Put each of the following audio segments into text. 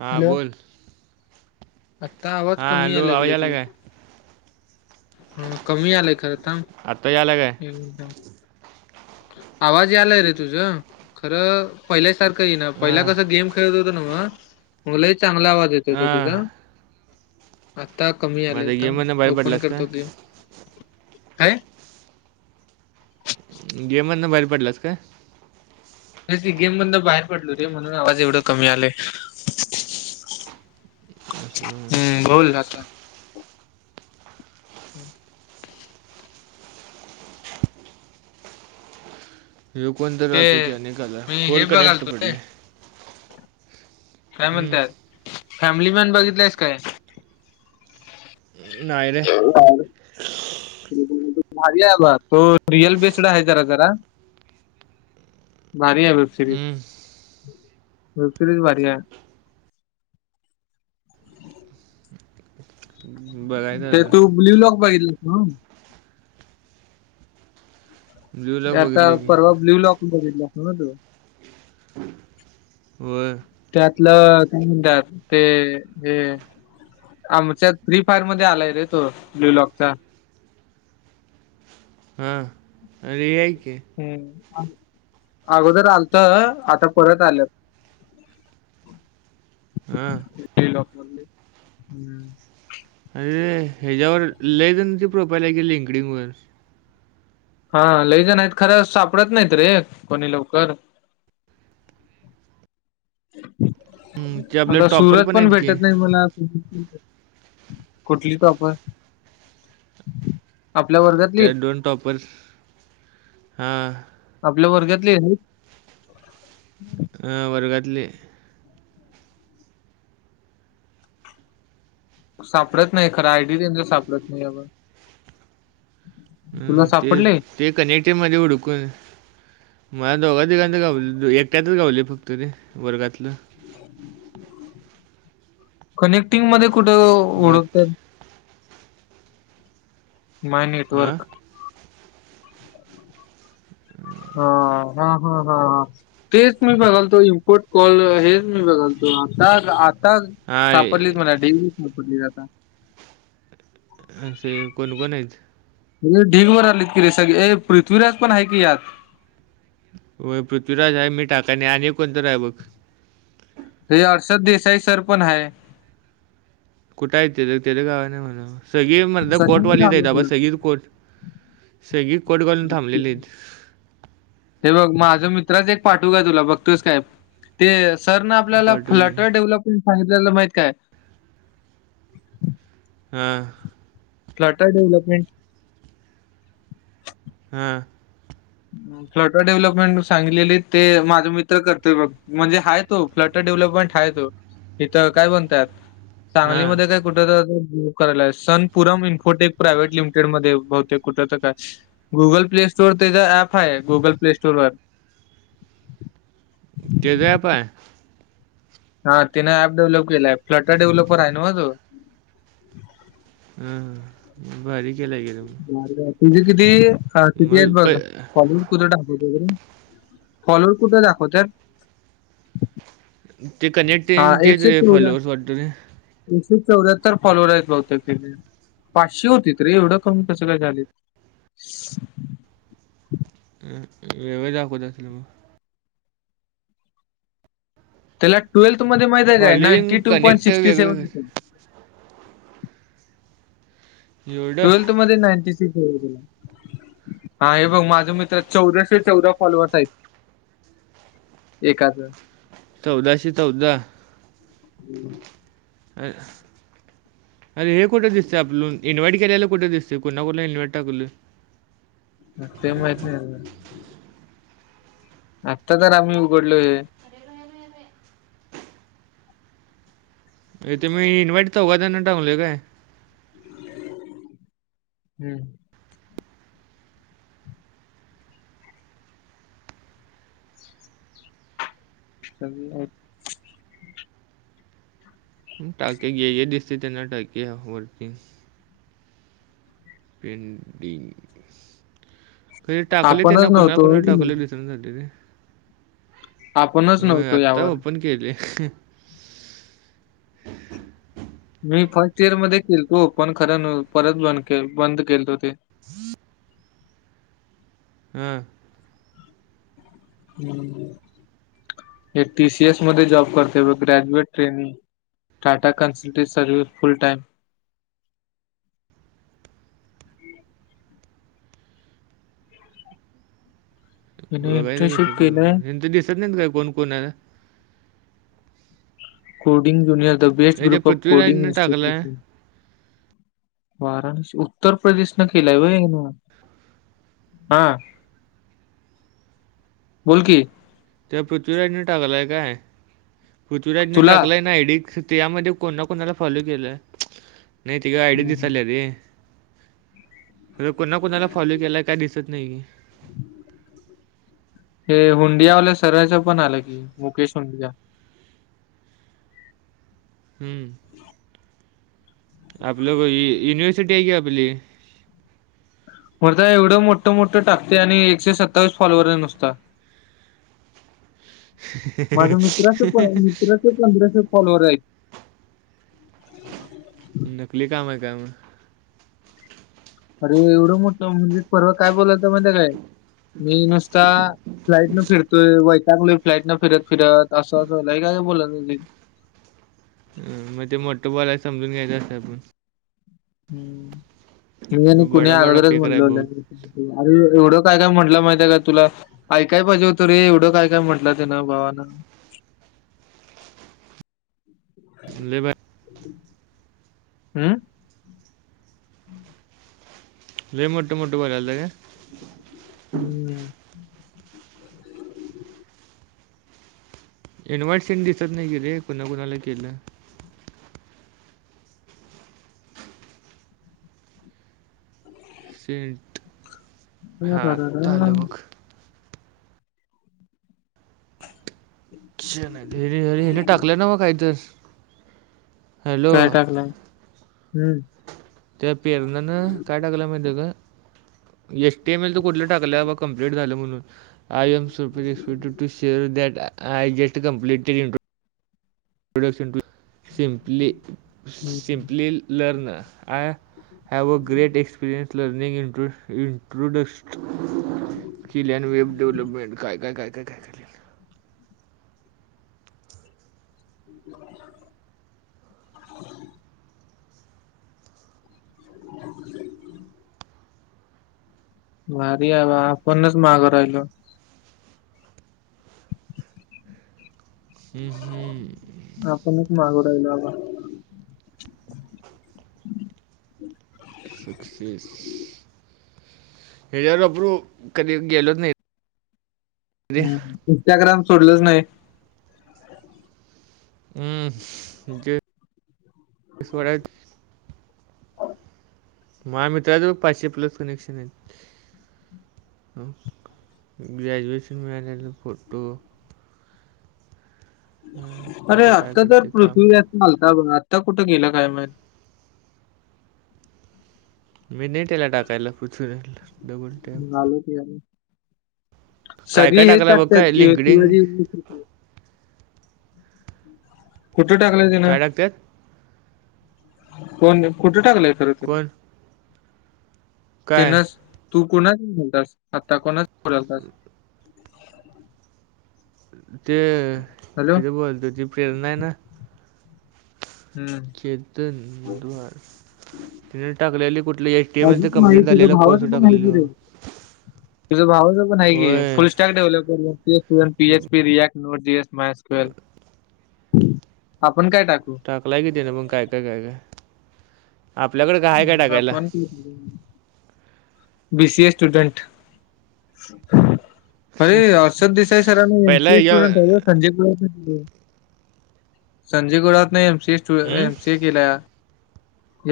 हा हॅलो बोल आत्ता आवाज हा कमी हॅलो यायला आवाज लागलाय आला काय. हा कमी आलंय खरं थांब. आत्ता यायला काय आवाज आलाय रे तुझ खरं पहिल्या सारखं ये ना पहिला हां कस गेम खेळत होत नवं, मग लय चांगला आवाज येत का हां तुझा? आता कमी आले माझ्या गेममधनं थांब बाहेर ओपन पडलास का करतो गेम, काय? गेम मधन बाहेर पडलास काय. तेच की गेम मदन बाहेर पडलो रे म्हणून आवाज एवढं कमी आले. असं हम्म बोल आता. [unintelligible] यू कोण तर ते राहतो की अनेकला मी फोअर हे कनेक्ट बघालतो रे पडले. काय हम्म, म्हणतत? फॅमिली मॅन बघितलंयस काय? नाही रे. [unintelligible] [inaudible] भारी आहे बघ होय रिअल बेस्ड आहे जरा जरा. भारी आहे वेबसिरीज हम्म, वेबसिरीज भारी आहे. बघायचं ते अजून तू ब्ल्यू लॉक बघितलास न्हाव ब्ल्यू ते लॉक आता बघितले की परवा ब्ल्यू लॉक बघितला अस ना तू. व्हय. त्यातलं का म्हणतात ते हे. आमच्यात फ्री फायर मध्ये आलाय रे तो ब्ल्यूलॉकचा. हां. अरे आहे की. वय अगोदर आलतं आता परत आल्यात. [inaudible] हा. [unintelligible] अरेे, ह्याच्यावर लेझनची प्रोफाईल आहे क लिंकडींगवर. हा लईजणत खरं सापडत नाहीत रे कोणी लवकर ते आपले आता टॉपर सुरत पण आहेत की भेटत नाही मला कुठली कापर त्या डोंट ऑपर हा. आपल्या वर्गातले आहेत. ह वर्गातली. सापडत नाही खरं, आयडी त्यांजर सापडत नाही अग. हम्म ते सापडले ते कनेक्टर मध्ये उडकून मला दोघा दिघां तर गावल, एकट्यातच गावलं फक्त तरी, वर्गातलं. हम्. कनेक्टिंग मध्ये कुठे? बाकी उडकत्यात. माय हां नेटवर्क. हा हा हा हा हा. तेच मी बघालतो इम्पोर्ट कॉल हेच मी बघालतो आता आता हां सापडलीच ए- मणा डेली सापडली आता असे कोण कोण आहेत. म्हे ढिगभर रालीत की रे ए सगळे पृथ्वीराज पण आहे की यात. हो पृथ्वीराज आहे मी टाका नाही आणि कोणतं आहे बघ. हे अर्षद देसाई सर पण आहे. कुठं आहे ते त्याला गावा नाही म्हणा. सगळे मर्दा सगळ्यांनीच कोटवालेच आलो आहे बा सगळं. सगळेच कोट सगळे कोट घालून थांबलेली आहेत. हे बघ माझं मित्रच एक पाठू का तुला बघतोस काय? ते सर ना आपल्याला पाठव की फ्लटर डेव्हलपमेंट सांगितलेलं माहित काय? हम. फ्लाटा डेव्हलपमेंट हा. फ्लट डेव्हलपमेंट सांगलेली ते माझा मित्र करते बघ म्हणजे हा. फ्ल डेव्हलपमेंटातो इथ काय बणतयात हां सांगलीमध्ये काय? कुठ करायला आहे सनपुरम इन्फोटे प्राय्हेट लिमिेड मध्ये बहते कुठ तर काय? गुगल प्ले स्टोर त्याचा ऍप आहे गुगल प्ले स्टोर वर के ज पय. हा तिने ऍप डेव्हलप केलाय प्लॅटा डेव्हलपर आहे ना म तो हं बारी केलं गे त. ब तुझे किती किती आहेत मग बघ प फॉल. कुठं दाखवत फॉलोवर कुठं दाखवतात. ते हा कनेक्टन एकशे ते चौऱ्या फॉलोअर्स वाटतं. एकशे चौऱ्यात्तर फॉलोअवर आहेत बघुते तिकथडे. पाचशे होती रे एवढं कमी कसं काय झाले. [inaudible] दाखवत मग त्याला ट्वेल्थ मध्ये माहिती आहे काय following ninety two point connect sixty वेगळं सेव्हन. एवढं टुवेल्थ मध्ये नाईंटी सीक्स तुला हा हे बघ माझा मित्राचे चौदाशे चौदा फॉलोअर्स आहेत. एकाचं. चौदाशे चौदा हम्म. अ. अर हे कुठं दिसंय आपलं इन्व्हाइट केल्याला कुठं दिसतेय कोणा कोुला इन्व्हाइट टाकलं. ते माहत नाही. आत्ता तर आम्ही उघडलो हे. इथं मी इन्व्हाइट तर चौघा जना काय? हम्म स [unintelligible] टाके घे दिसते त्यांना टाके वरतींग [unintelligible] टाकले त्यांना आपणच कुणा नव्हतो हो कुणाला की नाही. टाकले दिस आपणच नव्हतो आता यावर. ओपन केलय. मी फर्स्ट इयर मध्ये केलतो, पण खरं परत बंद केल बंद केलतो ते. हम्म ह हे टी सी एस मध्ये जॉब करतोय बी ग्रॅज्युएट आहे मी. Tata consultancy service full time हिने बघायच कसं? इंटर्नशिप कोण केलंय कोण दिसत नाही काय कोण कोणाला कोडिंग ज्युनियर द बेस्ट हे त्या ग्रुप ऑफ कोडिंग पृथ्वीराजनं टाकलाय इन्स्टिट्यूटन वाराणसी उत्तर प्रदेशला केेलाय वय हेनं. हा बोल की, त्या पृथ्वीराजने टाकलाय काय, पृथ्वीराजने तुला टाकलाय ना आय डी खरं त्यामध्ये कोणा कोणाला फॉलो केलं, नाही त का आयड हं, हं. दिसाल रे. खर कोणा कोणाला फॉलो केलाय काय दिसत नाही की, हे हुंडिया वाल्या सराच पण आलं कि, मुकेश हुंडिया. हम्म आप लो हे युनिवर्सिटी आहे की आपली. मर्दा एवढं मोठं मोठं टाकते आणि एकशे सत्तावीस फॉलोवर आहे नुसता. माझ मित्राच प मित्राचे पंधराश फॉलोवर आहेत. हो नकली काम आहे का म? अरे एवढं मोठ म्हणजे परवा काय बोलालता माहिती आहे काय मी नुसता फ्लाईट न फिरतोय, वैतागलोय फ्लाईट नं फिर फिरत असंय का बो मग ते मोठं बोलालाय समजून घ्यायचं असतं आपण. हम् मी आणि बडा कुण्या बडा अगोदरच फेकर आहे म्हणलं होलं बहुत अ एवढं काय काय म्हटलं महिती आहे का तुला? ऐकाय पाहिजे हो त रे एवढं काय काय म्हंटलं ते ना भावाना. लय बा हम्म लय मोठे मोठं बोलालता काय हम्म इन्व्हाइट सिन दिसत नाही की रे, कुणा कुणाला केलं? शट, हा आता आल अरररर. बघ. अचछ नाही हेने टाकलंय नव्ह काहीतर काय टाकलंय, हम्म त्या पेरणा ना काय टाकला माहिती आहे का? एच टी एम एल चं कुठलं टाकल्या बाबा कंप्लीट झालं म्हणून I am super [unintelligible] to share that I just completed प्रोडक्श ट simply hmm. Simply learn I have a great experience learning in intro introduction skill and web development काय काय काय काय काय काय हो भारी आहे, आपणच मागं राहिलो. हम्म हम्म मीच मागं राहिलो आबा. सक्सेस हजर अपर कधी गेलोच नाही रे हम् इंस्टाग्राम सोडलंच नाही ह जेस वाढ महा मित्राचो पाचशे प्लस कनेक्शन आहे ग्रॅज्युएशन मिळालेलं फोटो [inaudible] अं, अरे फोटो काय आत्ता तरर करते काम पृथ्वी चालता ब आत्ता कुठं गेलं काय माहि मी नेट त्याला टाकायला पुचून आलो काय सगळी काय हेच टाकला बघ काय टाकतात लिंकडिंग शिवाजी कुठं टाकलंय त्यानं काय टाकतात कोण कुठे टाकलंय खर त ना कोण काय तेनच तू कोणाच बलतस आत्ता कोणाच बडलतस ते हॅलो तिथे बोलतो ती प्रेरणा आहे ना हम्म चेतन मधवार तिने टाकलेली कुठली ए अजीच माहिती तुझ्या भावाची पण हा की रं तुझं भाचं पण आहे की होय फुल स्टॅक ठेवल पीएच पी रिक्ट नट ज एस मायक्वेल आपण काय टाकू टाकलाय किती ना मग काय काय काय काय आपल्याकडे काय काय हम्म, टाकायला आपण बीसीए स्टुडंट हर अर्षोद देसाई सर एम पहिला सी ए या स्टुडंट आहे होय संजय गुड संजय गुळात नाही एमसीए हं? एमसी ए केला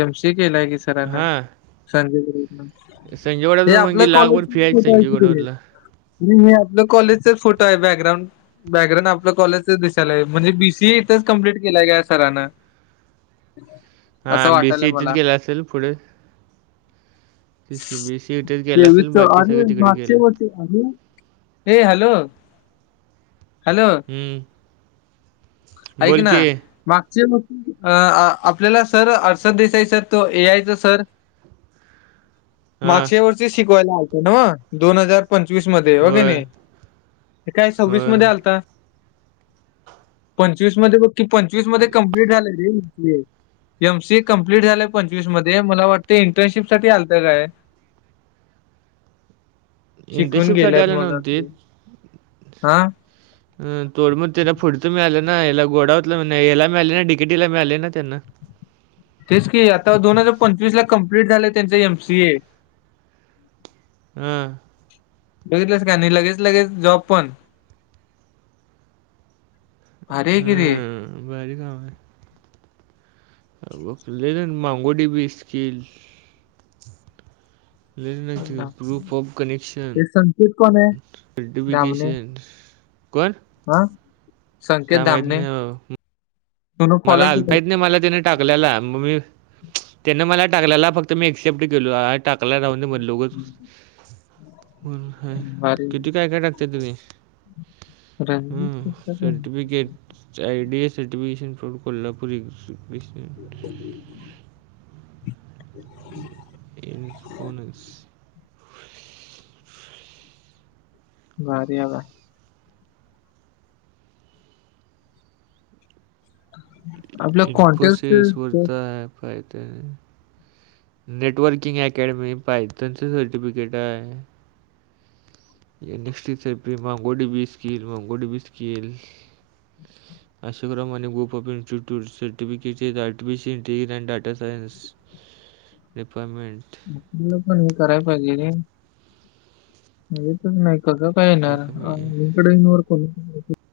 एम सी केलाय की सरांना हां संजय गप संजय ते गडावर मग आपल्या कॉलेज लाखभर फी आहे संजय कठ गडावरला हे आपलं कॉलेजचाच फोटो आहे बॅकग्राउंड बॅकग्राउंड आपलं कॉलेज दिसायला आहे म्हणजे बीसी ए इथंच कम्प्लीट केल्याय का सरानं हा असं बीसी वाटायलंय इथच मला केला असेल पुढे सी सी बी सी इथेच गेला असेल बाकी सगळ तिकडे गेलं ॅ हे हॅलो हॅलो ह ऐक ना मागचे आपल्याला सर अडच देसाय स तो ए यायच सर हां, मागश वर्षी शिकवायला आत ना म दोन हजार पंचवीस मध्ये हो की होय, नाही ते काय सव्वीस होय. मध्ये आलता पंचवीस मध्ये बकी पंचवीस मध्ये कम्प्लीट झालंय रे एम सी कंप्लीट झालंय पंचवीस मध्ये मला वाटतं इंटर्नशिप सा आलतं काय [unintelligible] शिकून इंटर्नशिपसाठी गेल्यात आले मग नव्हतीत. तू हा अ तोड मग त्याला फुडचं मिळालं ना याला गोडावतलं म्हण यायला मिळाले ना डिकेटीला मिळाले ना त्यांना तेच की आता दोन हजार पंचवीस ला कम्प्ललीट झालंय त्यांच एमसी ए हम्म बघितलंस का नाही लगेच लगेच जॉब पण भारी आहे की रे ह बार काम आहे ले मांगोडी बीस किील प्रूफ ऑफ कनेक्शन संकित कोण आहे? नोटिफिकेशन कर हह काय माहत नाही तुनं फॉलो मला केलं माहत नाही मला त्या टाकल्याला म त्या मला टाकल्याला फक्त मी एक्सेप्ट केलो. टाकय राह म लोच भारी किती काय काय टाक. रणजित हम पुस्तकाने. Certificate ID S certification Kolhapur [unintelligible] इन्फोनस. भारी आहे बा. आपलं कॉन्टॅक्ट इनफोसेस व्रता अँप आहे ते नेटवर्किंग अकॅडमी पाहिट त्यांचं सर्टिफिकेट आहे. या नेक्स्टप मगोडी बी स्कील मगोडी बी स्कील ह. अशाक्रमा आणि ग्रप ऑफ इंस्ट्यूटर्टफेटचे आहेतर्टफिल इंटिर अँडाटा सायनस. ह. िपार्टमेंट. आपल्याला पण हे करायला पाहिजे रे. हेच नाही कसं काय टाका मी येणारकडे कोणी